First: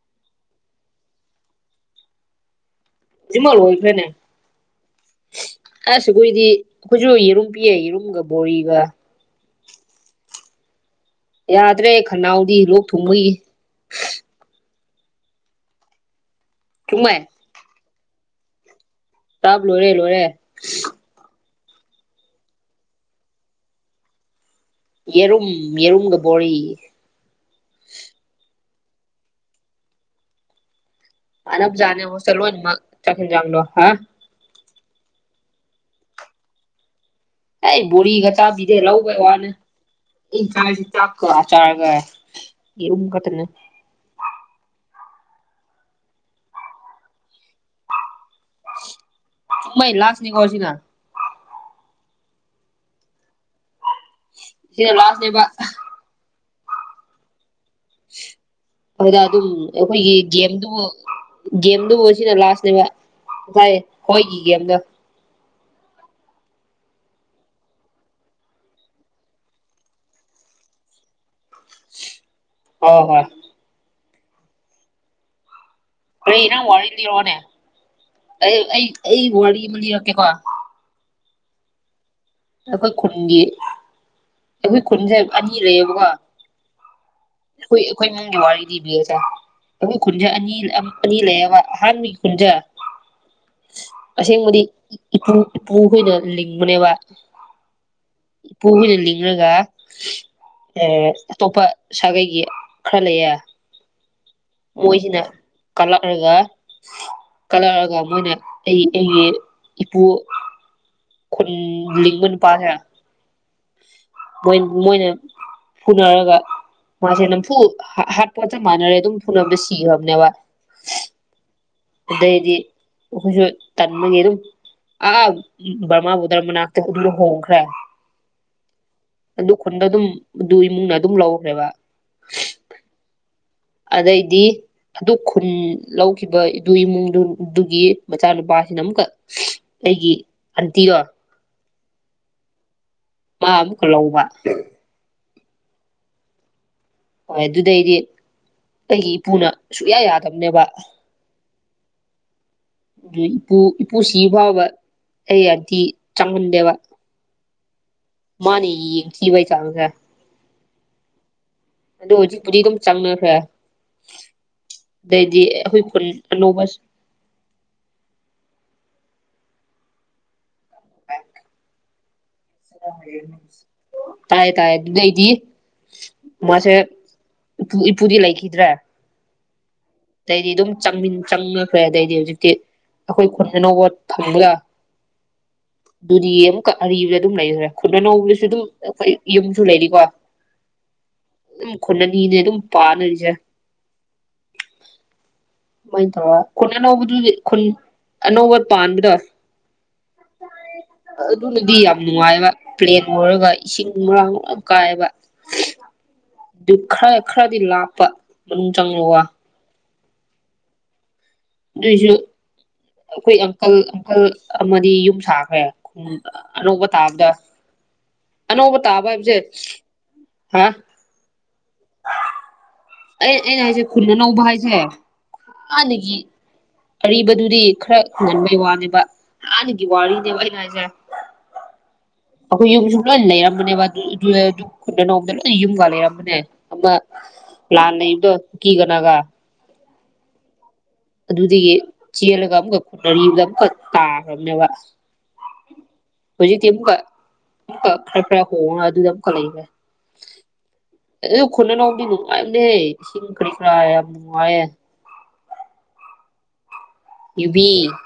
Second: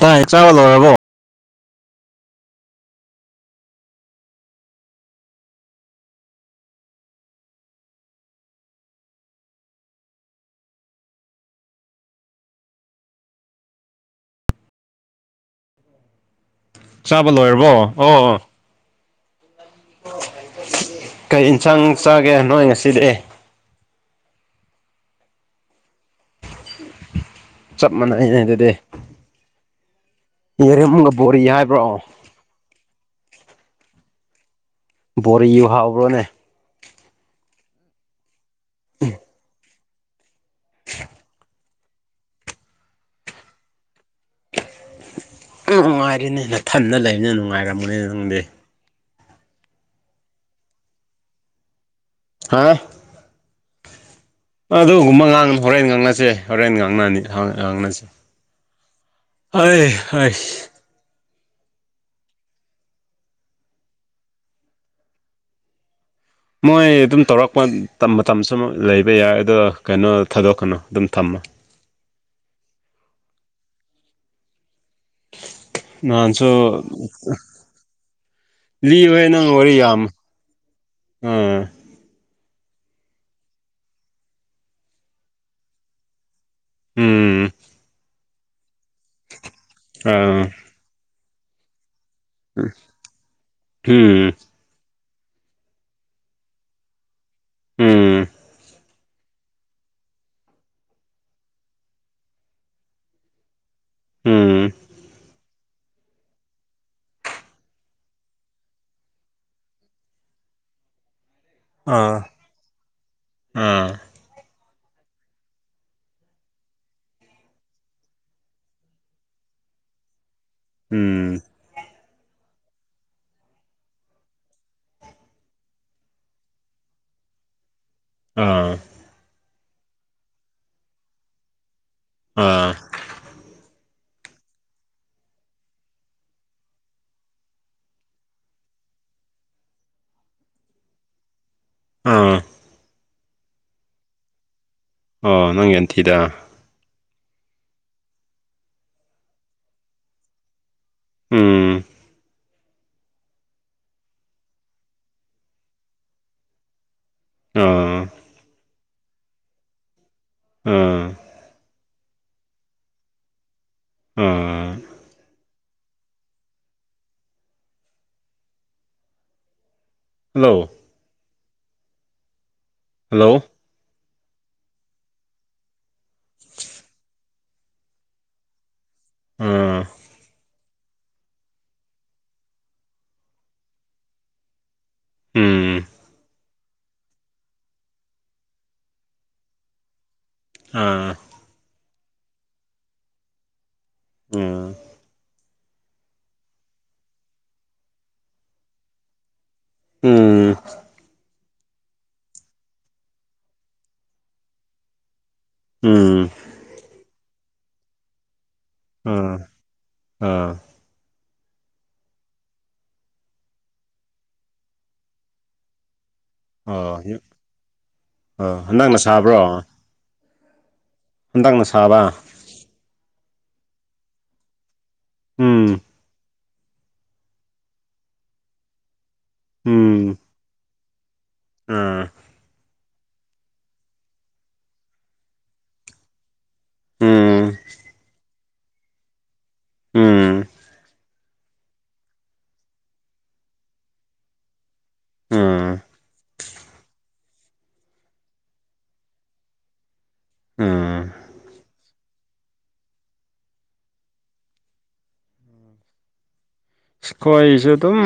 ꯇꯥꯏ ꯆꯥꯕ ꯂꯣꯏꯔꯕꯣ ꯍꯧꯖꯤꯛꯃꯛ ꯂꯣꯡꯈ꯭ꯔꯦꯅꯦ ꯑꯁ ꯑꯈꯣꯏꯗꯤ ꯑꯩꯈꯣꯏꯁꯨ ꯌꯦꯔꯨꯝ ꯄꯤꯌꯦ ꯌꯦꯔꯨꯝꯒ ꯕꯣꯔꯤꯒ ꯌꯥꯗ꯭ꯔꯦ ꯈꯅꯥꯎꯗꯤ ꯂꯣꯛ ꯊꯨꯡꯕꯣꯏꯒꯤ ꯆꯨꯝꯃꯦ ꯆꯥꯕ ꯂꯣꯏꯔꯕꯣ ꯍꯣ ꯑꯣ ꯇꯥꯕ ꯂꯣꯏꯔꯦ ꯂꯣꯏꯔꯦ ꯀꯩ ꯏꯟꯁꯥꯡ ꯆꯥꯒꯦ ꯅꯣꯏ ꯉꯁꯤꯗꯤ ꯌꯦꯔꯨꯝ ꯌꯦꯔꯨꯝꯒ ꯕꯣꯔꯤ ꯆꯞ ꯃꯥꯟꯅꯩꯅꯦ ꯑꯗꯨꯗꯤ ꯌꯥꯔꯦꯝꯒ ꯕꯣꯔꯤ ꯍꯥꯏꯕ꯭ꯔꯣ ꯆꯠꯂꯣꯏꯅꯃꯛ ꯆꯥꯛ ꯏꯟꯖꯥꯡꯂꯣ ꯍꯥ ꯕꯣꯔꯤꯌꯨ ꯍꯥꯎꯕ꯭ꯔꯣꯅꯦ ꯍꯩ ꯕꯣꯔꯤꯒ ꯆꯥꯕꯤꯗꯦ ꯂꯧꯕꯩ ꯋꯥꯅꯦ ꯑꯩ ꯀꯥꯏꯖꯦ ꯆꯥꯛꯀ ꯑꯆꯥꯔꯒ ꯌꯦꯔꯨꯝ ꯈꯛꯇꯅꯦ ꯅꯨꯡꯉꯥꯏꯔꯦꯅꯦ ꯅꯊꯟꯗ ꯂꯩꯕꯅꯤꯅ ꯅꯨꯡꯉꯥꯏꯔꯝꯒꯅꯤ ꯅꯪꯗꯤ ꯃꯩ ꯂꯥꯁꯅꯤꯀꯣ ꯁꯤꯅ ꯍꯥ ꯁꯤꯅ ꯑꯗꯨꯒꯨꯝꯕ ꯂꯥꯁꯅꯦꯕ ꯉꯥꯡꯒꯅꯨ ꯍꯣꯔꯦꯟ ꯉꯥꯡꯅꯁꯦ ꯍꯣꯔꯦꯟ ꯉꯥꯡꯅꯅꯤ ꯍꯣꯏ ꯍꯡ ꯉꯥꯡꯅꯁꯦ ꯍꯣꯏꯗ ꯑꯗꯨꯝ ꯑꯩ ꯑꯩꯈꯣꯏꯒꯤ ꯍꯩꯁ ꯒꯦꯝꯗꯨꯕꯨ ꯒꯦꯝꯗꯨꯕꯨ ꯁꯤꯅ ꯂꯥꯁꯅꯦꯕ ꯄꯨꯈꯥꯏꯌꯦ ꯍꯣꯏꯒꯤ ꯒꯦꯝꯗꯣ ꯃꯣꯏ ꯑꯗꯨꯝ ꯇꯧꯔꯛꯄ ꯃꯇꯝ ꯃꯇꯝꯁꯨꯃꯨꯛ ꯂꯩꯕ ꯌꯥꯏ ꯑꯗꯣ ꯀꯩꯅꯣ ꯊꯥꯗꯣꯛꯀꯅꯨ ꯑꯗꯨꯝ ꯊꯝꯃꯣ ꯑꯣ ꯍꯣꯏ [unintelligible] ꯅꯍꯥꯟꯁꯨ ꯀꯔꯤ ꯅꯪ ꯋꯥꯔꯤ ꯂꯤꯔꯛꯑꯣꯅꯦ ꯑꯩ ꯑꯩ ꯑꯩ ꯂꯤꯕꯣꯏ ꯅꯪ ꯋꯥꯔꯤ ꯑꯃ ꯌꯥꯝ ꯂꯤꯔꯛꯀꯦꯀꯣ ꯑ ꯑꯩꯈꯣꯏ ꯈꯨꯟꯒꯤ ꯑꯩꯈꯣꯏ ꯈꯨꯟꯖꯦ ꯑꯅꯤ ꯂꯩꯌꯦꯕꯀꯣ ꯎꯝ ꯑꯩꯈꯣꯏ ꯑꯩꯈꯣꯏ ꯏꯃꯨꯡꯒꯤ ꯋꯥꯔꯤ ꯂꯤꯕꯤꯌꯦꯁꯦ ꯑꯩꯈꯣꯏ ꯈꯨꯟꯖꯦ ꯑꯥ ꯑꯅꯤ ꯑꯅꯤ ꯂꯩꯌꯦꯕ ꯑꯍꯥꯟꯕꯒꯤ ꯈꯨꯟꯖꯦ [inaudible] ꯑꯁꯦꯡꯕꯗꯤ ꯏꯄꯨ ꯏꯄꯨꯈꯣꯏꯅ ꯂꯤꯡꯕꯅꯦꯕ ꯎꯝ ꯏꯄꯨ ꯍꯣꯏꯗ ꯂꯤꯡ ꯏꯔꯒ ꯑꯦ ꯑꯇꯣꯞꯄ ꯁꯥꯒꯩꯒꯤ ꯈꯔ ꯂꯩꯌꯦ ꯎꯝ ꯃꯣꯏꯁꯤꯅ ꯀꯂꯛ ꯔꯒ ꯀꯠꯂꯛꯔꯒ ꯃꯣꯏꯅ ꯑꯩ ꯑꯩꯒꯤ ꯏꯄꯨ ꯈꯨꯟ ꯑꯥ ꯂꯤꯡꯕ ꯅꯨꯄꯥꯁꯦ ꯑꯥ ꯃꯣꯏ ꯃꯣꯏꯅ ꯐꯨꯅꯔꯒ ꯃꯥꯁꯦ ꯅꯝꯐꯨ ꯍꯥꯠꯄꯒ ꯆꯞ ꯃꯥꯟꯅꯔꯦ ꯑꯗꯨꯝ ꯐꯨꯅꯕꯗ ꯁꯤꯈ꯭ꯔꯕꯅꯦꯕ ꯎꯝ ꯑꯗꯩꯗꯤ ꯑꯩꯈꯣꯏꯖꯨ ꯇꯟꯕꯒꯤ ꯑꯗꯨꯝ ꯑꯥ ꯕ꯭ꯔꯃꯥꯕꯨꯗ꯭ꯔ ꯃꯅꯥꯛꯇ ꯑꯗꯨꯗ ꯍꯣꯡꯈ꯭ꯔꯦ ꯑꯥ ꯑꯗꯨ ꯈꯨꯟꯗ ꯑꯗꯨꯝ ꯑꯗꯨ ꯏꯃꯨꯡꯅ ꯑꯗꯨꯝ ꯂꯧꯈ꯭ꯔꯦꯕ ꯑꯥ ꯑꯗꯩꯗꯤ ꯑꯗꯨ ꯈꯨꯟ ꯂꯧꯈꯤꯕ ꯏꯗꯨ ꯏꯃꯨꯡꯗꯨꯗꯨꯒꯤ ꯃꯆꯥ ꯅꯨꯄꯥ ꯁꯤꯅ ꯑꯃꯨꯛꯀ ꯑꯩꯒꯤ ꯑꯟꯇꯤꯔ‌ꯣ [unintelligible] ꯃꯥ ꯑꯃꯨꯛꯀ ꯂꯧꯕ꯫ ꯑ ꯅꯪꯒꯤ ꯑꯟꯇꯤꯗ꯫ ꯍꯣꯏ ꯑꯗꯨꯗꯩꯗꯤ ꯑꯩꯒꯤ ꯏꯄꯨꯅ ꯁꯨꯛꯌꯥ ꯌꯥꯗꯕꯅꯦꯕ꯫ ꯎꯝ [inaudible] ꯑꯗꯨ ꯏꯄꯨ ꯏꯄꯨ ꯁꯤ ꯐꯥꯎꯕ ꯑꯩ ꯑꯟꯇꯤ ꯆꯪꯍꯟꯗꯦꯕ꯫ ꯑꯥ ꯃꯥꯅ ꯌ‌ꯦꯡꯊꯤꯕꯩ ꯆꯥꯡꯁ‌ꯦ꯫ ꯑꯥ ꯑꯗꯣ ꯍꯧꯖꯤꯛꯄꯨꯗꯤ ꯑꯗꯨꯝ ꯆꯪꯅꯈ꯭ꯔꯦ ꯑꯥ ꯑꯗꯩꯗꯤ ꯑꯩꯈꯣꯏ ꯈꯨꯟ ꯑꯅꯧꯕ ꯍꯜꯂꯣ [unintelligible] ꯍꯜꯂꯣ [unintelligible] ꯇꯥꯥꯏꯌ‌ꯦ ꯇꯥꯏꯌ‌ꯦ ꯗꯨꯗꯩꯗꯤ ꯃꯥꯁꯦ ꯏꯄꯨ ꯏꯄꯨꯗꯤ ꯂꯩꯈꯤꯗ꯭ꯔꯦ꯫ ꯎꯝ ꯑꯗꯩꯗꯤ ꯑꯗꯨꯝ ꯆꯪꯃꯤꯟ ꯆꯪꯅꯈ꯭ꯔꯦ ꯑꯗꯩꯗꯤ ꯍꯧꯖꯤꯛꯇꯤ꯫ ꯑꯩꯈꯣꯏ ꯈꯨꯟ ꯑꯅꯧꯕ ꯐꯪꯒ ꯎꯝ ꯑꯗꯨꯗꯤ ꯑꯃꯨꯛꯀ ꯑꯔꯤꯕ꯫ ꯑꯗꯨꯝ ꯂꯩꯌꯨꯔ‌ꯦ ꯈꯨꯗꯅꯧꯕꯒꯤꯁꯨ ꯑꯗꯨꯝ ꯑꯩꯈꯣꯏ ꯌꯨꯝꯁꯨ ꯂꯩꯔꯤꯀꯣ꯫ ꯑꯥ ꯑꯗꯨꯝ ꯈꯨꯟ ꯑꯅꯤꯅꯦ ꯑꯗꯨꯝ ꯄꯥꯅꯔꯤꯁꯦ꯫ ꯎꯝ ꯈꯨꯟ ꯑꯅꯧꯕꯗꯨꯗꯤ ꯈꯨꯟ ꯑꯅꯧꯕ ꯄꯥꯟꯕꯗ‌ꯣ꯫ ꯎꯝ ꯑꯗꯨꯅꯗꯤ ꯌꯥꯝ ꯅꯨꯡꯉꯥꯏꯕ ꯄ꯭ꯂꯦꯟ ꯑꯣꯏꯔꯒ ꯏꯁꯤꯡ ꯃꯔꯥꯡ ꯃꯔ ꯌꯥꯝ ꯀꯥꯏꯌ‌ꯦꯕ꯫ ꯎꯝ ꯑꯗꯨ ꯈꯔ ꯈꯔꯗꯤ ꯂꯥꯞꯄ ꯑꯗꯨꯝ ꯆꯪ ꯑꯥ ꯑꯥ ꯑꯗꯨꯏꯁꯨ ꯑꯩꯈꯣꯏ ꯑꯪꯀꯜ ꯑꯪꯀꯜ ꯑꯃꯗꯤ ꯌꯨꯝ ꯁꯥꯈ꯭ꯔꯦ꯫ ꯑꯅꯧꯕ ꯑꯣ ꯇꯥꯕꯗ꯫ ꯑꯣ ꯑꯅꯕ ꯍꯟꯗꯛꯅ ꯇꯥꯕ ꯁꯥꯕ꯭ꯔꯣ ꯍꯥꯏꯕꯁꯦ ꯍꯥ ꯍꯟꯗꯛꯅ ꯁꯥꯕ ꯑꯩ ꯑꯩꯅ ꯍꯥꯏꯁꯦ ꯈꯨꯟꯅ ꯑꯅꯧꯕ ꯍꯥꯏꯁꯦ ꯎꯝ ꯍꯥꯟꯅꯒꯤ ꯑꯔꯤꯕꯗꯨꯗꯤ ꯈꯔ ꯉꯟꯕꯩ ꯋꯥꯅꯦꯕ ꯍꯥꯟꯅꯒꯤ ꯋꯥꯔꯤꯅꯦꯕ ꯑꯩꯅ ꯍꯥꯏꯁꯦ꯫ ꯎꯝ ꯑꯩꯈꯣꯏ ꯌꯨꯝꯁꯨ ꯂꯣꯏ ꯂꯩꯔꯝꯕꯅꯦꯕ ꯈꯨꯗ ꯅꯣꯡꯗ ꯂꯣꯏ ꯌꯨꯝꯒ ꯂꯩꯔꯝꯕꯅꯦ꯫ ꯑꯃ ꯎꯝ ꯂꯥꯟ ꯂꯩꯕꯗꯣ ꯀꯨꯀꯤ ꯒ ꯅꯒꯥ ꯎꯝ ꯑꯗꯨꯗꯒꯤ ꯆꯦꯜꯂꯒ ꯑꯃꯨꯛꯀ ꯈꯨꯠꯅꯗ ꯑꯃꯨꯛꯀ ꯇꯥꯈ꯭ꯔꯕꯅꯦꯕ꯫ ꯑꯥ ꯍꯧꯖꯤꯛꯇꯤ ꯑꯃꯨꯛꯀ ꯈꯔ ꯈꯔ ꯍꯣꯡꯉ ꯑꯗꯨꯗ ꯑꯃꯨꯛ ꯂꯩꯕ ꯑꯥ ꯑꯗꯨ ꯈꯨꯟ ꯑꯅꯧꯕꯗꯨ ꯌꯥꯝ ꯅꯨꯡꯉꯥꯏꯕꯅꯦꯍ‌ꯦ ꯏꯁꯤꯡ ꯀꯔꯤ ꯀꯔꯥ ꯌꯥꯝ ꯅꯨꯡꯉꯥꯏꯌꯦ꯫ ꯌꯨꯕꯤ ꯈ‌ꯣꯏꯁꯨ ꯑꯗꯨꯝ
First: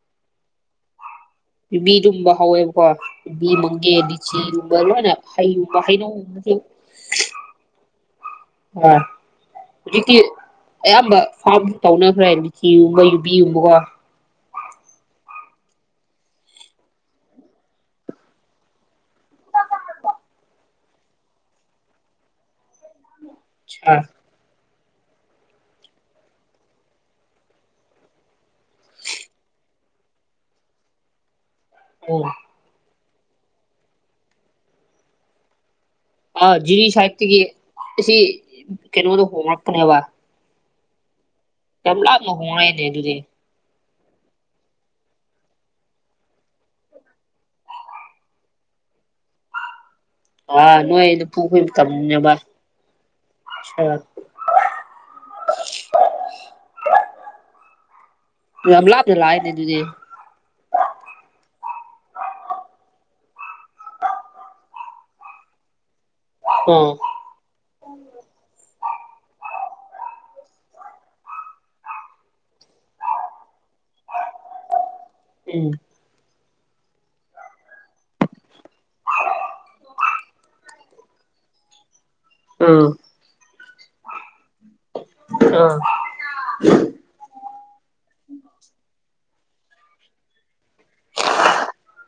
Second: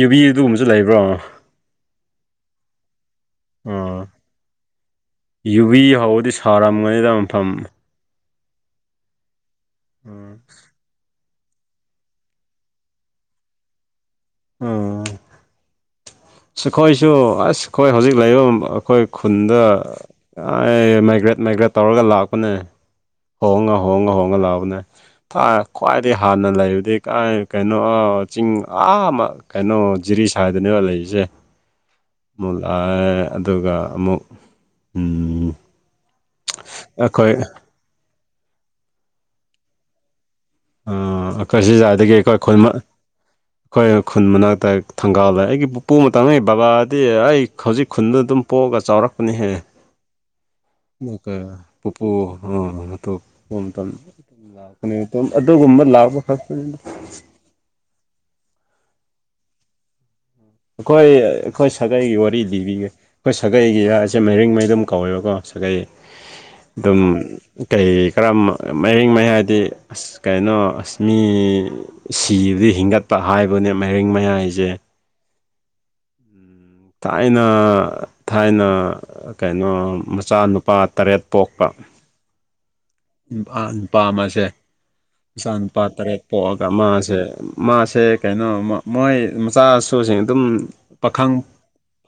ꯌꯨꯕꯤ ꯑꯗꯨꯒꯨꯝꯕꯁꯨ ꯂꯩꯕ꯭ꯔꯣ꯫ ꯌꯨꯕꯤ ꯗꯨꯨꯝꯕ ꯍꯧꯋꯦꯕꯀꯣ꯫ ꯌꯨꯕꯤ ꯃꯪꯒꯦ ꯑꯥ ꯂꯤꯆꯤ ꯂꯣꯏꯅ ꯍꯧꯕ ꯌꯨꯕꯤ ꯍꯩꯅꯧ꯫ ꯍꯧꯕꯗꯤ ꯁꯥꯔꯝꯒꯅꯤꯗ ꯃꯐꯝ ꯑ ꯍꯧꯖꯤꯛ ꯎꯝ [unintelligible] ꯑꯌꯥꯝꯕ ꯐꯥꯝ ꯇꯧꯅꯈ꯭ꯔꯦ ꯂꯤꯆꯤꯒꯨꯝꯕ ꯌꯨꯕꯤꯒꯨꯝꯕꯒ‌ꯣ꯫ [unintelligible] [unintelligible] ꯑꯈꯣꯏꯁꯨ ꯑꯁ ꯑꯈꯣꯏ ꯍꯧꯖꯤꯛ ꯂꯩꯔꯤꯕ ꯑꯈꯣꯏ ꯈꯨꯟꯗ‌ꯣ꯫ ꯃꯥꯏꯒ꯭ꯔꯦꯠ ꯃꯥꯏꯒ꯭ꯔꯦꯠ ꯇꯧꯔꯒ ꯂꯥꯛꯄꯅꯦ ꯍꯣꯡꯉ ꯍꯣꯡꯉ ꯍꯣꯡꯉ ꯂꯛꯑꯕꯅꯦ ꯈ꯭ꯋꯥꯏꯗꯒꯤ ꯍꯥꯟꯅ ꯂꯩꯕꯗꯤ ꯀꯩꯅꯣ ꯆꯤꯡ ꯑꯥ ꯑꯃ ꯀꯩꯅꯣ ꯖꯤꯔꯤ ꯁ ꯍꯥꯏꯗꯅꯦꯕ ꯂꯩꯔꯤꯁꯦ ꯑꯣ ꯑꯃꯨꯛ ꯂꯥꯛꯑꯦ ꯑꯗꯨꯒ ꯑꯃꯨꯛ ꯑ ꯖꯤꯔꯤ ꯑꯩꯈꯣꯏ ꯁꯥꯏꯠꯇꯒꯤ ꯑꯁꯤ ꯀꯩꯅꯣꯗꯣ ꯍꯣꯡꯡꯂꯛꯄꯅꯦꯕ ꯑꯩꯈꯣꯏ ꯁꯤꯖꯗꯒꯤ ꯂꯥꯞꯅ ꯑꯩꯈꯣꯏ ꯈꯨꯣꯏꯃꯛ ꯍꯣꯡꯂꯛꯑꯦꯅꯦ ꯑꯗꯨꯗꯤ ꯑꯩꯈꯣꯏ ꯈꯨꯟ ꯃꯅꯥꯛꯇ ꯊꯪꯒꯥꯜꯗ ꯑꯩꯒꯤ ꯄꯨꯄꯨ ꯑꯃ ꯇꯥꯡꯩ ꯕꯕꯥꯗꯤ ꯑꯩ ꯍꯧꯖꯤꯛ ꯈꯨꯟꯗ ꯑꯗꯨꯝ ꯄꯣꯛꯑꯒ ꯆꯥꯎꯔꯛꯄꯅꯤꯍꯦ ꯑꯥ ꯅꯣꯏ ꯃꯈ ꯅꯄꯨꯈꯣꯏ ꯄꯞꯄꯨ ꯃꯇꯝꯅꯦꯕ ꯄꯣ ꯇꯝ ꯂꯥꯛꯀꯅꯦ ꯑꯗꯨꯒꯨꯝꯕ ꯂꯥꯛꯄ ꯈꯛꯄ ꯝꯂꯗ ꯂꯥꯏꯗꯤꯦ ꯑꯗꯨꯗꯤꯦ ꯑꯩꯈꯣꯏ ꯑꯩꯈꯣꯏ ꯁꯥꯒꯩꯒꯤ ꯋꯥꯔꯤ ꯂꯤꯕꯤꯒꯦ ꯑꯩꯈꯣꯏ ꯁꯥꯒꯩꯒꯤꯁꯦ ꯃꯔꯤꯡꯉꯩ ꯑꯗꯨꯝ ꯀꯧꯋꯦꯕꯀꯣ ꯁꯥꯒꯩ ꯑꯥ ꯑꯗꯨꯝ ꯀꯩ ꯀꯔꯝꯕ ꯃꯔꯤꯡ ꯃꯩ ꯍꯥꯏꯗꯤ ꯑꯁ ꯀꯩꯅꯣ ꯑꯁ ꯃꯤ ꯁꯤꯕꯗꯤ ꯍꯤꯡꯒꯠꯄ ꯍꯥꯏꯕꯅꯦ ꯃꯥꯏꯔꯤꯡ ꯃꯌꯥꯏꯁꯦ ꯎꯝ ꯊꯥꯏꯅ ꯊꯥꯏꯅ ꯀꯩꯅꯣ ꯃꯆꯥꯅꯨꯄꯥ ꯇꯔꯦꯠ ꯄꯣꯛꯄ ꯑꯥ ꯄꯥ ꯅꯨꯄꯥ ꯑꯃꯁꯦ ꯃꯆꯥ ꯑꯥ ꯅꯨꯄꯥ ꯇꯔꯦꯠ ꯄꯣꯛꯑꯒ ꯃꯥꯁꯦ ꯃꯥꯁꯦ ꯀꯩꯅꯣꯃ ꯃꯣꯏ ꯃꯆꯥꯁꯨꯁꯤꯡ ꯑꯗꯨꯝ ꯄꯥꯈꯪ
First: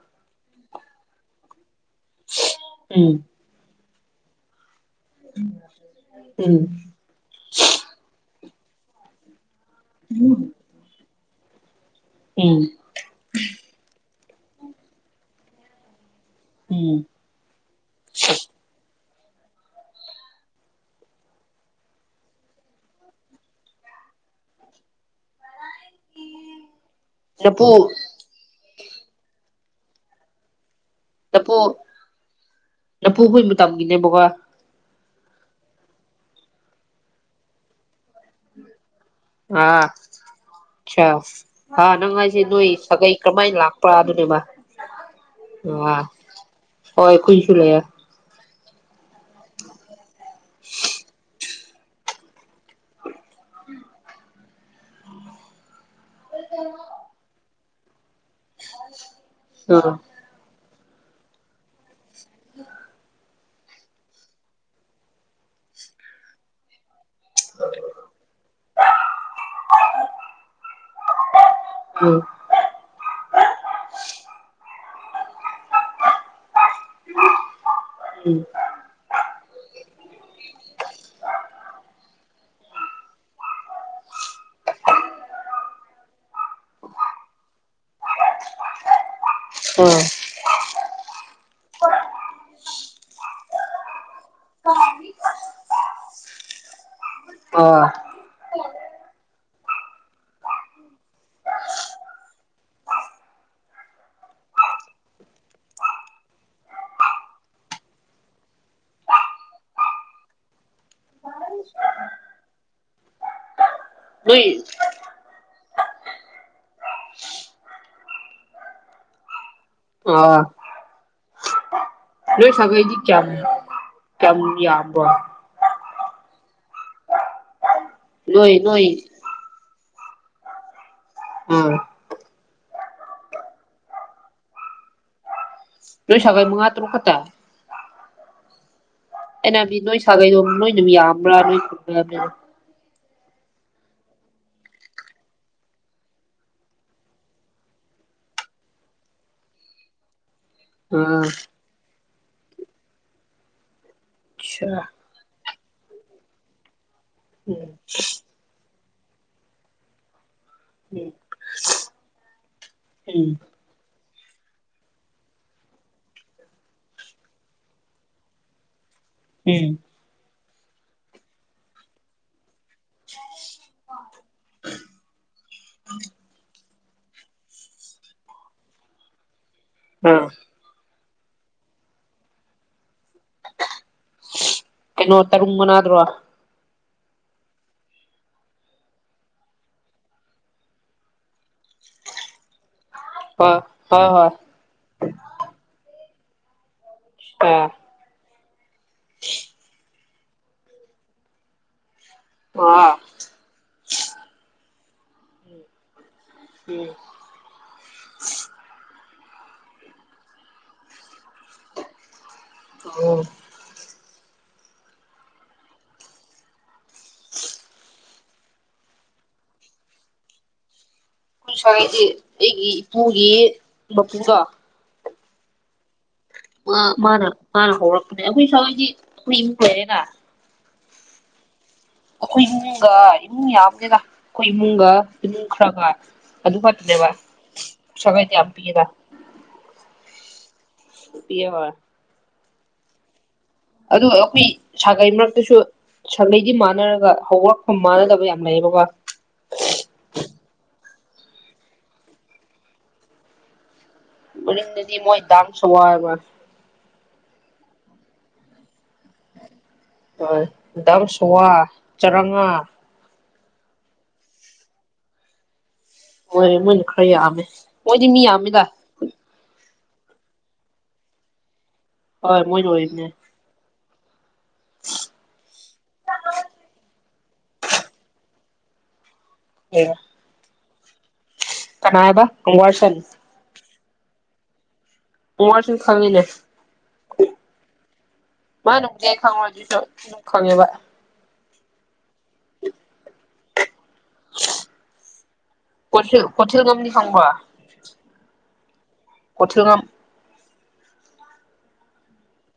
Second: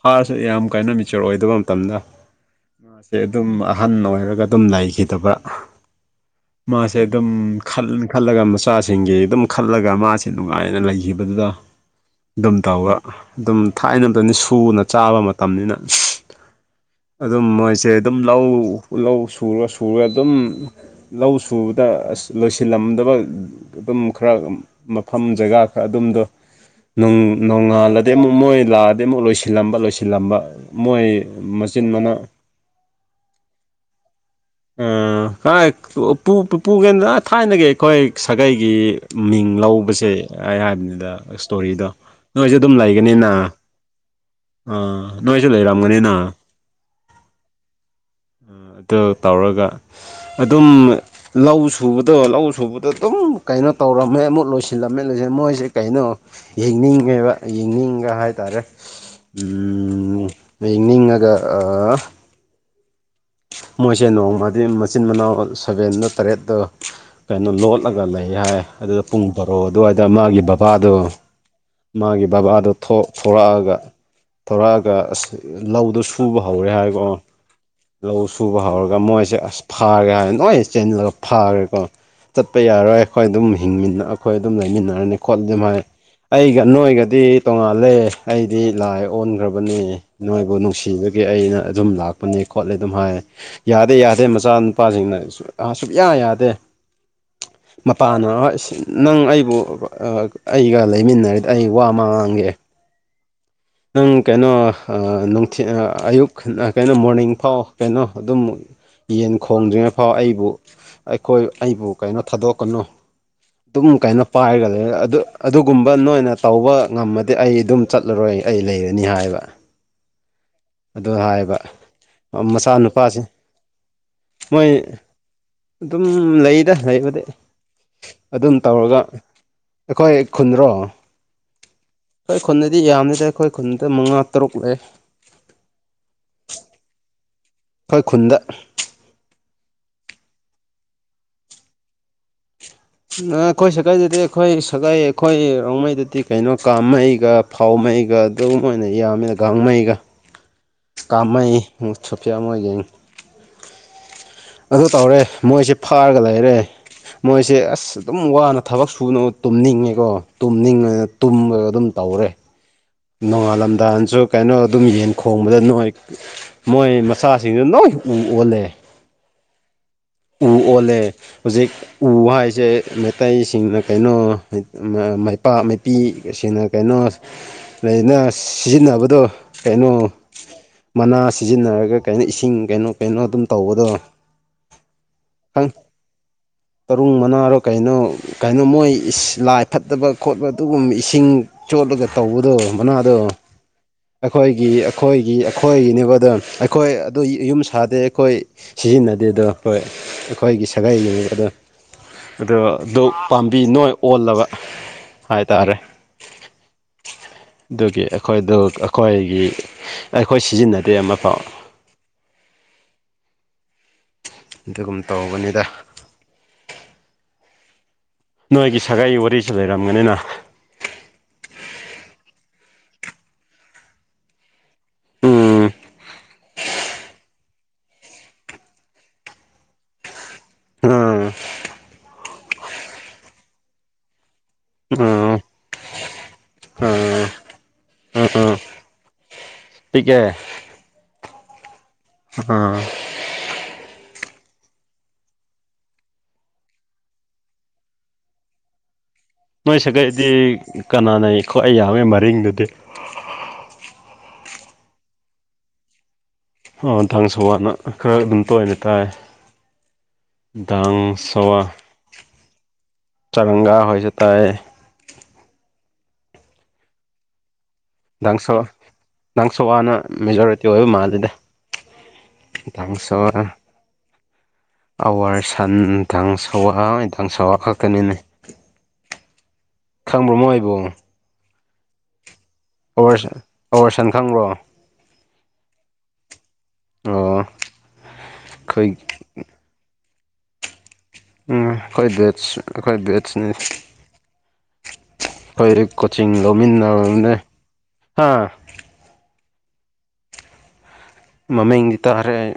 ꯐꯥꯔꯁ ꯌꯥꯝ ꯀꯥꯏꯟꯅ ꯃꯤꯦꯆꯣꯔ ꯑꯣꯏꯗꯕ ꯃꯇꯝꯗ ꯃꯥꯁꯦ ꯎꯝ ꯑꯗꯨꯝ ꯑꯍꯟ ꯑꯣꯏꯔꯒ ꯑꯗꯨꯝ ꯂꯩꯈꯤꯗꯕ ꯎꯝ ꯃꯥꯁꯦ ꯑꯗꯨꯝ ꯈꯜꯂꯒ ꯃꯆꯥꯁꯤꯡꯒꯤ ꯑꯗꯨꯝ ꯈꯜꯂꯒ ꯃꯥꯁꯤꯦ ꯅꯨꯡꯉꯥꯏ ꯑꯩꯅ ꯂꯩꯈꯤꯕꯗꯨꯗ ꯑꯗꯨꯝ ꯎꯝ ꯇꯧꯔꯒ ꯑꯗꯨꯝ ꯊꯥꯏꯅꯝꯇꯅꯤ ꯁꯨꯅ ꯆꯥꯕ ꯃꯇꯝꯅꯤꯅ ꯎꯝ ꯑꯗꯨꯝ ꯃꯣꯏꯁꯦ ꯑꯗꯨꯝ ꯂꯧ ꯂꯧ ꯁꯨꯔ ꯁꯨꯔꯦ ꯑꯗꯨꯝ ꯂꯧ ꯁꯨꯕꯗ ꯑꯁ ꯂꯣꯏꯁꯤꯜꯂꯝꯗꯕ ꯑꯗꯨꯝ ꯈꯔ ꯃꯐꯝ ꯖꯒꯥ ꯈꯔ ꯑꯗꯨꯝꯗꯣ ꯂꯐꯨ ꯅꯣꯡꯉꯥꯜꯂꯗꯤ ꯑꯃꯨꯛ ꯃꯣꯏ ꯂꯥꯛꯑꯗꯤ ꯑꯃꯨꯛ ꯂꯣꯏꯁꯤꯜꯂꯝꯕ ꯂꯣꯏꯁꯤꯜꯂꯝꯕ ꯃꯣꯏ ꯂꯐꯨ ꯃꯆꯤꯟ ꯃꯅꯥꯎ ꯂꯐꯨ ꯍꯣꯏ ꯃꯇꯝꯒꯤꯅꯦꯕꯀ ꯀ ꯄꯨꯒꯦꯗꯅ ꯊꯥꯏꯅꯒꯤ ꯑꯩꯈꯣꯏ ꯁꯥꯒꯩꯒꯤ ꯃꯤꯡ ꯑꯥ ꯂꯧꯕꯁꯦ ꯑꯩ ꯍꯥꯏꯕꯅꯤꯗ ꯑꯆꯥ ꯏꯁꯇꯣꯔꯤꯗꯣ ꯅꯣꯏꯁꯨꯦ ꯑꯗꯨꯝ ꯂꯩꯒꯅꯤꯅ ꯄꯨꯥ ꯑꯗꯨꯅꯦꯃ ꯑꯥ ꯅꯣꯏꯁꯨ ꯂꯩꯔꯝꯒꯅꯤꯅ ꯍꯣꯏ ꯈꯨꯣꯏꯁꯨ ꯂꯩ ꯑꯗꯨ ꯇꯧꯔꯒ ꯑꯗꯨꯝ ꯂꯧ ꯁꯨꯕꯗꯣ ꯂꯧ ꯁꯨꯕꯗꯣ ꯑꯗꯨꯝ ꯀꯩꯅꯣ ꯇꯧꯔꯝꯃꯦ ꯑꯃꯨꯠ ꯂꯣꯏꯁꯤꯜꯂꯝꯃꯦ ꯂꯣꯏꯁꯤꯜ ꯃꯣꯏꯁꯦ ꯀꯩꯅꯣ ꯌꯦꯡꯅꯤꯡꯉꯦꯕ ꯌꯦꯡꯅꯤꯡꯕ ꯍꯥꯏꯇꯥꯔꯦ ꯑꯥ ꯡ ꯅꯤꯡꯉꯒ ꯎ ꯃꯣꯏꯁꯦ ꯅꯣꯡꯃꯗꯤ ꯃꯆꯤꯟ ꯃꯅꯥꯎ ꯁꯕꯦꯟꯗ ꯇꯔꯦꯠꯇ ꯀꯩꯅꯣ ꯂꯣꯠꯂꯒ ꯂꯩ ꯍꯥꯏ ꯑꯗꯨꯗ ꯄꯨꯡ ꯕꯥꯔꯣ ꯑꯗꯨꯋꯥꯏꯗ ꯃꯥꯒꯤ ꯕꯕꯥꯗꯣ ꯎꯝ ꯃꯥꯒꯤ ꯀꯕꯥꯗꯣ ꯊꯣꯔꯛꯑꯒ ꯊꯧꯣꯔꯛꯑꯒ ꯑꯁ ꯂꯧꯗꯣ ꯁꯨꯕ ꯍꯧꯔꯦ ꯍꯥꯏꯕꯣ ꯂꯧ ꯎꯝ ꯁꯨꯕ ꯍꯧꯔꯒ ꯃꯣꯏꯁꯦ ꯑꯁ ꯐꯥꯔ꯭ꯔꯦ ꯍꯥꯏꯔꯅ ꯅꯣꯏ ꯆꯦꯟꯂꯒ ꯐꯥꯈ꯭ꯔꯦꯀꯣ ꯆꯠꯄ ꯌꯥꯔꯣꯏ ꯑꯩꯈꯣꯏ ꯑꯗꯨꯝ ꯍꯤꯡꯃꯤꯟꯅ ꯑꯩꯈꯣꯏ ꯑꯗꯨꯝ ꯂꯩꯃꯤꯟꯅꯔꯅꯤ ꯈꯣꯠꯂ ꯑꯗꯨꯝ ꯍꯥꯏ ꯑꯩꯒ ꯅꯣꯏꯒꯗꯤ ꯇꯣꯡꯉꯥꯜꯂꯦ ꯑꯩꯗꯤ ꯂꯥꯏ ꯑꯣꯟꯈ꯭ꯔꯕꯅꯤ ꯑꯥ ꯅꯣꯏꯕꯨ ꯅꯨꯡꯁꯤꯕꯒꯤ ꯑꯩꯅ ꯑꯗꯨꯝ ꯂꯥꯛꯄꯅꯤ ꯈꯣꯠꯂꯦ ꯑꯗꯨꯝ ꯍꯥꯏ ꯌꯥꯗꯦ ꯌꯥꯗꯦ ꯃꯆꯥꯅꯨꯄꯥꯁꯤꯡꯅ ꯁꯨꯛꯌꯥ ꯌꯥꯗꯦ ꯑꯥ ꯃꯄꯥꯅ ꯅꯪ ꯑꯩꯕꯨ ꯑꯩꯒ ꯂꯩꯃꯤꯟꯅꯔꯗꯤ ꯑꯩ ꯋꯥ ꯑꯃ ꯉꯥꯡꯒꯦ ꯅꯪ ꯀꯩꯅꯣ ꯅꯨꯡꯊꯤ ꯑꯌꯨꯛ ꯀꯩꯅꯣ ꯃꯣꯔꯅꯤꯡ ꯐꯥꯎ ꯀꯩꯅꯣ ꯑꯗꯨꯝ ꯌꯦꯟ ꯈꯣꯡꯗ꯭ꯔꯤꯉꯩꯐꯥꯎ ꯑꯩꯕꯨ ꯑꯩꯈꯣꯏ ꯑꯩꯕꯨ ꯀꯩꯅꯣ ꯊꯥꯗꯣꯛꯀꯅꯨ ꯑꯗꯨꯝ ꯀꯥꯏꯅꯣ ꯅꯣꯏ ꯄꯥꯏꯔꯒ ꯂꯩꯌꯦ ꯑꯗꯨ ꯑꯗꯨꯒꯨꯝꯕ ꯅꯣꯏꯅ ꯇꯧꯕ ꯉꯝꯃꯗꯤ ꯑꯩ ꯑꯗꯨꯝ ꯆꯠꯂꯔꯣꯏ ꯑꯩ ꯂꯩꯔꯅꯤ ꯍꯥꯏꯕ ꯑꯥ ꯑꯗꯨ ꯍꯥꯏꯕ ꯅꯣꯏ ꯁꯥꯒꯩꯗꯤ ꯃꯆꯥꯅꯨꯄꯥꯁꯦ ꯀꯌꯥꯝ ꯀꯌꯥꯝ ꯃꯣꯏ ꯌꯥꯝꯕ꯭ꯔꯣ ꯑꯗꯨꯝ ꯂꯩꯗ ꯂꯩꯕꯗꯤ ꯅꯣꯏ ꯑꯗꯨꯝ ꯅꯣꯏ ꯇꯧꯔꯒ ꯑꯩꯈꯣꯏ ꯈꯨꯟꯗ꯭ꯔꯣ ꯎꯝ ꯑꯩꯈꯣꯏ ꯈꯨꯟꯗꯗꯤ ꯌꯥꯝꯗꯦꯗ ꯑꯩꯈꯣꯏ ꯈꯨꯟꯗ ꯃꯉꯥ ꯇꯔꯨꯛ ꯂꯩ ꯅꯣꯏ ꯁꯥꯒꯩ ꯃꯉꯥ ꯇꯔꯨꯛ ꯈꯛꯇ ꯑꯩꯈꯣꯏ ꯈꯨꯟꯗ ꯑꯩꯅ ꯍꯥꯏꯕꯗꯤ ꯅꯣꯏ ꯁꯥꯒꯩꯗꯣ ꯅꯣꯏꯅ ꯑꯗꯨꯝ ꯌꯥꯝꯕ꯭ꯔꯥ ꯅꯣꯏ ꯑꯩꯈꯣꯏ ꯁꯥꯒꯩꯗꯗꯤ ꯑꯩꯈꯣꯏ ꯁꯥꯒꯩ ꯑꯩꯈꯣꯏ ꯔꯣꯡꯃꯩꯗꯗꯤ ꯀꯩꯅꯣ ꯀꯥꯃꯩꯒ ꯄꯥꯎꯃꯩꯒ ꯑꯗꯨꯝ ꯑꯣꯏꯅ ꯌꯥꯝꯃꯤꯗ ꯒꯥꯡꯉꯩꯒ ꯑꯥ ꯀꯥꯃꯩ ꯁꯨꯐꯤꯌꯥ ꯃꯣꯏꯌꯦꯡ ꯑꯆꯥ ꯑꯗꯨ ꯇꯧꯔꯦ ꯃꯣꯏꯁꯦ ꯐꯥꯔꯒ ꯂꯩꯔꯦ ꯃꯣꯏꯁꯦ ꯑꯁ ꯑꯗꯨꯝ ꯋꯥꯅ ꯊꯕꯛ ꯁꯨꯅ ꯇꯨꯝꯅꯤꯡꯉꯦꯀꯣ ꯇꯨꯝꯅꯤꯡꯉꯅ ꯇꯨꯝꯃꯒ ꯑꯗꯨꯝ ꯇꯧꯔꯦ ꯎꯝ ꯅꯣꯡꯉꯥꯜꯂꯝꯗꯥꯏꯁꯨ ꯀꯩꯅꯣ ꯑꯗꯨꯝ ꯌꯦꯟ ꯈꯣꯡꯕꯗ ꯅꯣꯏ ꯃꯣꯏ ꯃꯆꯥꯁꯤꯡꯗꯨ ꯅꯣꯏ ꯑꯣꯜꯂꯦ ꯎꯝ ꯎ ꯑꯣꯜꯂꯦ ꯍꯧꯖꯤꯛ ꯎ ꯍꯥꯏꯁꯦ ꯃꯩꯇꯩꯁꯤꯡꯅ ꯀꯩꯅꯣ ꯃꯥꯏꯄꯤꯁꯤꯡꯅ ꯀꯩꯅꯣ ꯂꯩꯗꯅ ꯁꯤꯖꯤꯟꯅꯕꯗꯣ ꯀꯩꯅꯣ ꯎꯝ ꯃꯅꯥ ꯁꯤꯖꯤꯟꯅꯔꯒ ꯀꯩꯅꯣ ꯏꯁꯤꯡ ꯀꯩꯅꯣ ꯀꯩꯅꯣ ꯑꯗꯨꯝ ꯇꯧꯕꯗꯣ ꯀꯩꯅꯣ ꯇꯔꯨꯡ ꯈꯪ ꯃꯅꯥꯗꯨꯔꯣ ꯇꯔꯨꯡ ꯃꯅꯥꯔꯣ ꯀꯩꯅꯣ ꯀꯩꯅꯣ ꯃꯣꯏ ꯂꯥꯏ ꯐꯠꯇꯕ ꯈꯣꯠꯄ ꯑꯗꯨꯒꯨꯝꯕ ꯏꯁꯤꯡ ꯆꯣꯠꯂꯒ ꯇꯧꯕꯗꯣ ꯃꯅꯥꯗꯣ ꯍꯣꯏ ꯍꯣꯏ ꯍꯣꯏ ꯑꯩꯈꯣꯏꯒꯤ ꯑꯩꯈꯣꯏꯒꯤ ꯑꯩꯈꯣꯏꯒꯤꯅꯤꯕꯗꯣ ꯑꯩꯈꯣꯏ ꯑꯗꯣ ꯌꯨꯝ ꯑꯦ ꯁꯥꯗꯦ ꯑꯩꯈꯣꯏ ꯁꯤꯖꯤꯟꯅꯗꯦ ꯑꯗꯣ ꯍꯣꯏ ꯑꯩꯈꯣꯏꯒꯤ ꯁꯥꯒꯩꯒꯤ ꯑꯗꯣ ꯑꯣ ꯑꯥ ꯑꯗꯨ ꯄꯥꯝꯕꯤ ꯅꯣꯏ ꯑꯣꯜꯂꯕ ꯍꯥꯏꯇꯥꯥꯔꯦ ꯎꯝ ꯑꯗꯨꯒꯤ ꯑꯩꯈꯣꯏꯗꯨ ꯑꯩꯈꯣꯏꯒꯤ ꯑꯩꯈꯣꯏ ꯁꯤꯖꯤꯟꯅꯗꯦ ꯑꯃꯐꯥꯎ ꯑꯣ ꯑꯗꯨꯒꯨꯝ ꯇꯧꯕꯅꯤꯗ ꯅꯣꯏꯒꯤ ꯁꯥꯒꯥꯏ ꯋꯥꯔꯤꯁꯨ ꯂꯩꯔꯝꯒꯅꯤꯅ ꯍꯥꯏꯁꯦ ꯑꯩꯒꯤ ꯏꯄꯨꯒꯤ ꯃꯄꯨꯗꯣ ꯎꯝ ꯃꯥꯅ ꯃꯥꯅ ꯍꯧꯔꯛꯄꯅꯦ ꯑꯩꯈꯣꯏ ꯁꯋꯥꯏꯁꯤ ꯎꯝ ꯑꯩꯈꯣꯏ ꯏꯃꯨꯡꯒ ꯏꯃꯨꯡ ꯌꯥꯝꯗꯦꯗ ꯑꯩꯈꯣꯏ ꯏꯃꯨꯡꯒ ꯎꯝ ꯏꯃꯨꯡ ꯈꯔꯒ ꯑꯗꯨ ꯈꯛꯇꯅꯦꯕ ꯎꯝ ꯎꯝ ꯁꯒꯩꯗꯤ ꯌꯥꯝ ꯎꯝ ꯄꯤꯛꯏꯗ ꯄꯤꯛꯑꯦ ꯄꯤꯛꯑꯦ ꯍꯣꯏ ꯎꯝ ꯑꯗ ꯑꯩꯈꯣꯏ ꯁꯥꯒꯩ ꯃꯔꯛꯇꯨꯁꯨ ꯁꯥꯒꯩꯗꯤ ꯃꯥꯟꯅꯔꯒ ꯍꯧꯔꯛꯐꯝ ꯃꯥꯟꯅꯗꯕ ꯌꯥꯝ ꯂꯩꯌꯦꯕꯀꯣ ꯅꯣꯏ ꯁꯥꯒꯩꯗꯤ ꯀꯅꯥꯅ ꯈ꯭ꯋꯥꯢ ꯌꯥꯝꯃꯦ ꯃꯔꯤꯡꯗꯨꯗꯤ ꯃꯔꯤꯡꯗꯗꯤ ꯃꯣꯏ ꯗꯥꯡꯁꯣ ꯍꯥꯏꯕ꯭ꯔ ꯑꯣ ꯗꯥꯡꯁꯨꯑꯅ ꯈꯔ ꯑꯗꯨꯝ ꯇꯣꯢꯅ ꯇꯥꯏ ꯗꯥꯡ ꯁꯋꯥ [unintelligible] ꯆꯔꯪꯒꯥ ꯍꯣꯏꯖꯨ ꯇꯥꯏꯌꯦ ꯃꯣꯏꯔꯦ ꯃꯣꯏꯅ ꯈꯔ ꯌꯥꯝꯃꯦ ꯃꯣꯏꯗꯤ ꯃꯤ ꯅꯪꯁꯣ ꯌꯥꯝꯃꯤꯗ ꯅꯪꯁꯣꯋꯥꯅ ꯃꯦꯖꯣꯔꯤꯇꯤ ꯑꯣꯏꯕ ꯃꯥꯜꯂꯤꯗ ꯍꯣꯏ ꯃꯣꯏꯅ ꯑꯣꯏꯕꯅꯦ ꯗꯥꯡꯁꯋꯥ ꯑꯋꯥꯔ ꯁꯟꯊꯡ ꯁꯋꯥ ꯏꯟꯊꯡ ꯁꯋꯥ ꯈꯛꯇꯅꯤꯅꯦ [unintelligible] ꯈꯪꯕ꯭ꯔꯣ ꯃꯣꯏꯕꯨ ꯀꯅꯥꯕ ꯋꯥꯔꯁꯟ ꯑꯣꯋꯥꯔꯁꯥ ꯑꯣꯋꯥꯔꯁꯟ ꯈꯪꯪꯕ꯭ꯔꯣ ꯑꯣꯋꯥꯔꯁꯟ ꯈꯪꯉꯤꯅꯦ ꯑꯣ ꯑꯩꯈꯣꯏ ꯃꯥꯅꯕꯨꯗꯤ ꯑꯩ ꯈꯪꯉꯣꯏ ꯑꯗꯣꯏꯁꯨ ꯑꯗꯨꯝ ꯈꯪꯉꯦꯕ ꯎꯝ ꯑꯩꯈꯣꯏ ꯕꯦꯠꯁ ꯑꯩꯈꯣꯏ ꯕꯦꯠꯁꯅꯦ ꯈꯣꯏꯔꯤꯛ ꯀꯣꯊꯤꯜ ꯀꯣꯆꯤꯡ ꯀꯣꯊꯤꯜꯉꯝꯗꯤ ꯈꯪꯕ꯭ꯔꯣ ꯂꯧꯃꯤꯟꯅꯕꯅꯦ ꯍꯥ ꯀꯣꯊꯤꯜꯉꯝ ꯃꯃꯤꯡꯗꯤ ꯇꯥꯥꯔꯦ ꯑꯩ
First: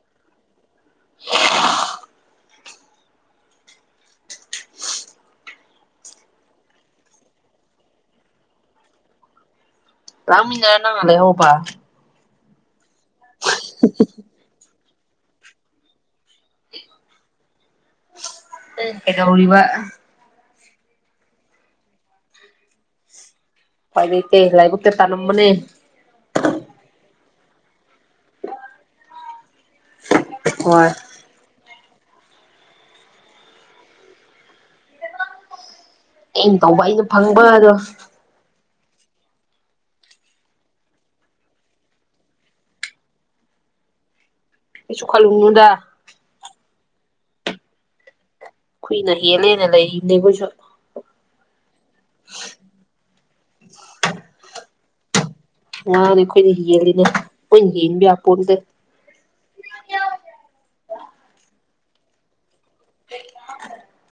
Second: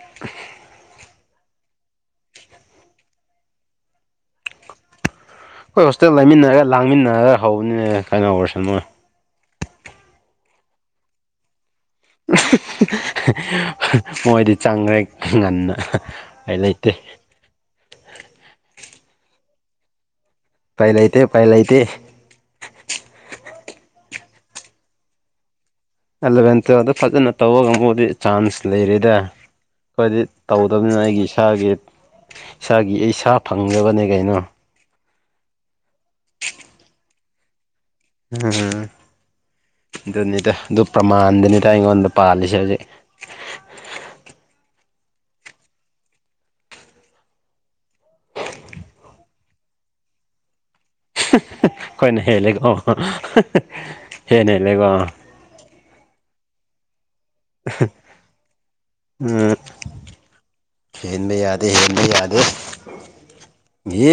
[inaudible] ꯑꯩꯈꯣꯏ ꯍꯣꯁꯇꯦꯜ ꯂꯩꯃꯤꯟꯅꯔꯒ ꯂꯥꯡꯃꯤꯟꯅꯔꯒ ꯍꯧꯕꯅꯦ ꯀꯥꯏꯅ ꯑꯣꯕꯔꯁꯟ ꯍꯣꯏ ꯂꯥꯡꯃꯤꯟꯅꯥꯔ ꯅꯪꯅ ꯂꯩꯍꯧꯕ ꯃꯣꯏꯗꯤ ꯆꯪꯒ꯭ꯔꯦ ꯉꯟꯅ ꯑꯩ ꯂꯩꯇꯦ ꯑꯦ ꯀꯗꯧꯔꯤꯕ ꯎꯄꯥꯏ ꯂꯩꯇꯦ ꯎꯄꯥꯏ ꯂꯩꯇꯦ ꯎꯄꯥꯏ ꯂꯩꯇꯦ ꯂꯥꯏꯕꯛꯇ ꯇꯅꯝꯕꯅꯦ ꯑꯦꯂꯚꯦꯟ ꯇꯨꯌꯦꯜꯞꯇ ꯐꯖꯅ ꯇꯧꯕ ꯉꯝꯕꯨꯗꯤ ꯆꯥꯟꯁ ꯂꯩꯔꯦꯗ ꯑꯩꯈꯣꯏꯗꯤ ꯍꯣꯏ ꯇꯧꯗꯕꯅꯤꯅ ꯑꯩꯒꯤ ꯏꯁꯥꯒꯤ ꯏꯁꯥꯒꯤ ꯏꯁꯥ ꯐꯪꯅꯕꯅꯦ ꯀꯩꯅꯣ ꯑꯩꯅ ꯇꯧꯕ ꯑꯩꯅ ꯐꯪꯕ ꯑꯗꯣ ꯎꯝ ꯑꯗꯨꯅꯤꯗ ꯑꯗꯨ ꯄ꯭ꯔꯃꯥꯟꯗꯨꯅꯤꯗ ꯑꯩꯉꯣꯟꯗ ꯄꯥꯜꯂꯤꯁꯦ ꯍꯧꯖꯤꯛ ꯀꯩꯁꯨꯨ ꯈꯜꯂꯨꯅꯨꯗꯥ ꯈꯨꯏꯅ ꯍꯦꯜꯂꯦꯅ ꯂꯩꯔꯤꯕꯅꯦ ꯑꯩꯈꯣꯏꯁꯨ ꯑꯩꯈꯣꯏꯅ ꯍꯦꯜꯂꯦꯀꯣ ꯍꯦꯟꯅ ꯍꯦꯜꯂꯦꯀꯣ ꯉꯅꯤ ꯑꯩꯈꯣꯏꯅ ꯍꯦꯜꯂꯤꯅꯦ ꯑꯩꯈꯣꯏꯟ ꯍꯦꯟ ꯌꯥꯄꯣꯟꯇꯦ ꯎꯝ ꯍꯦꯟꯗ ꯌꯥꯗꯦ ꯍꯦꯟꯗ ꯌꯥꯗꯦ [unintelligible]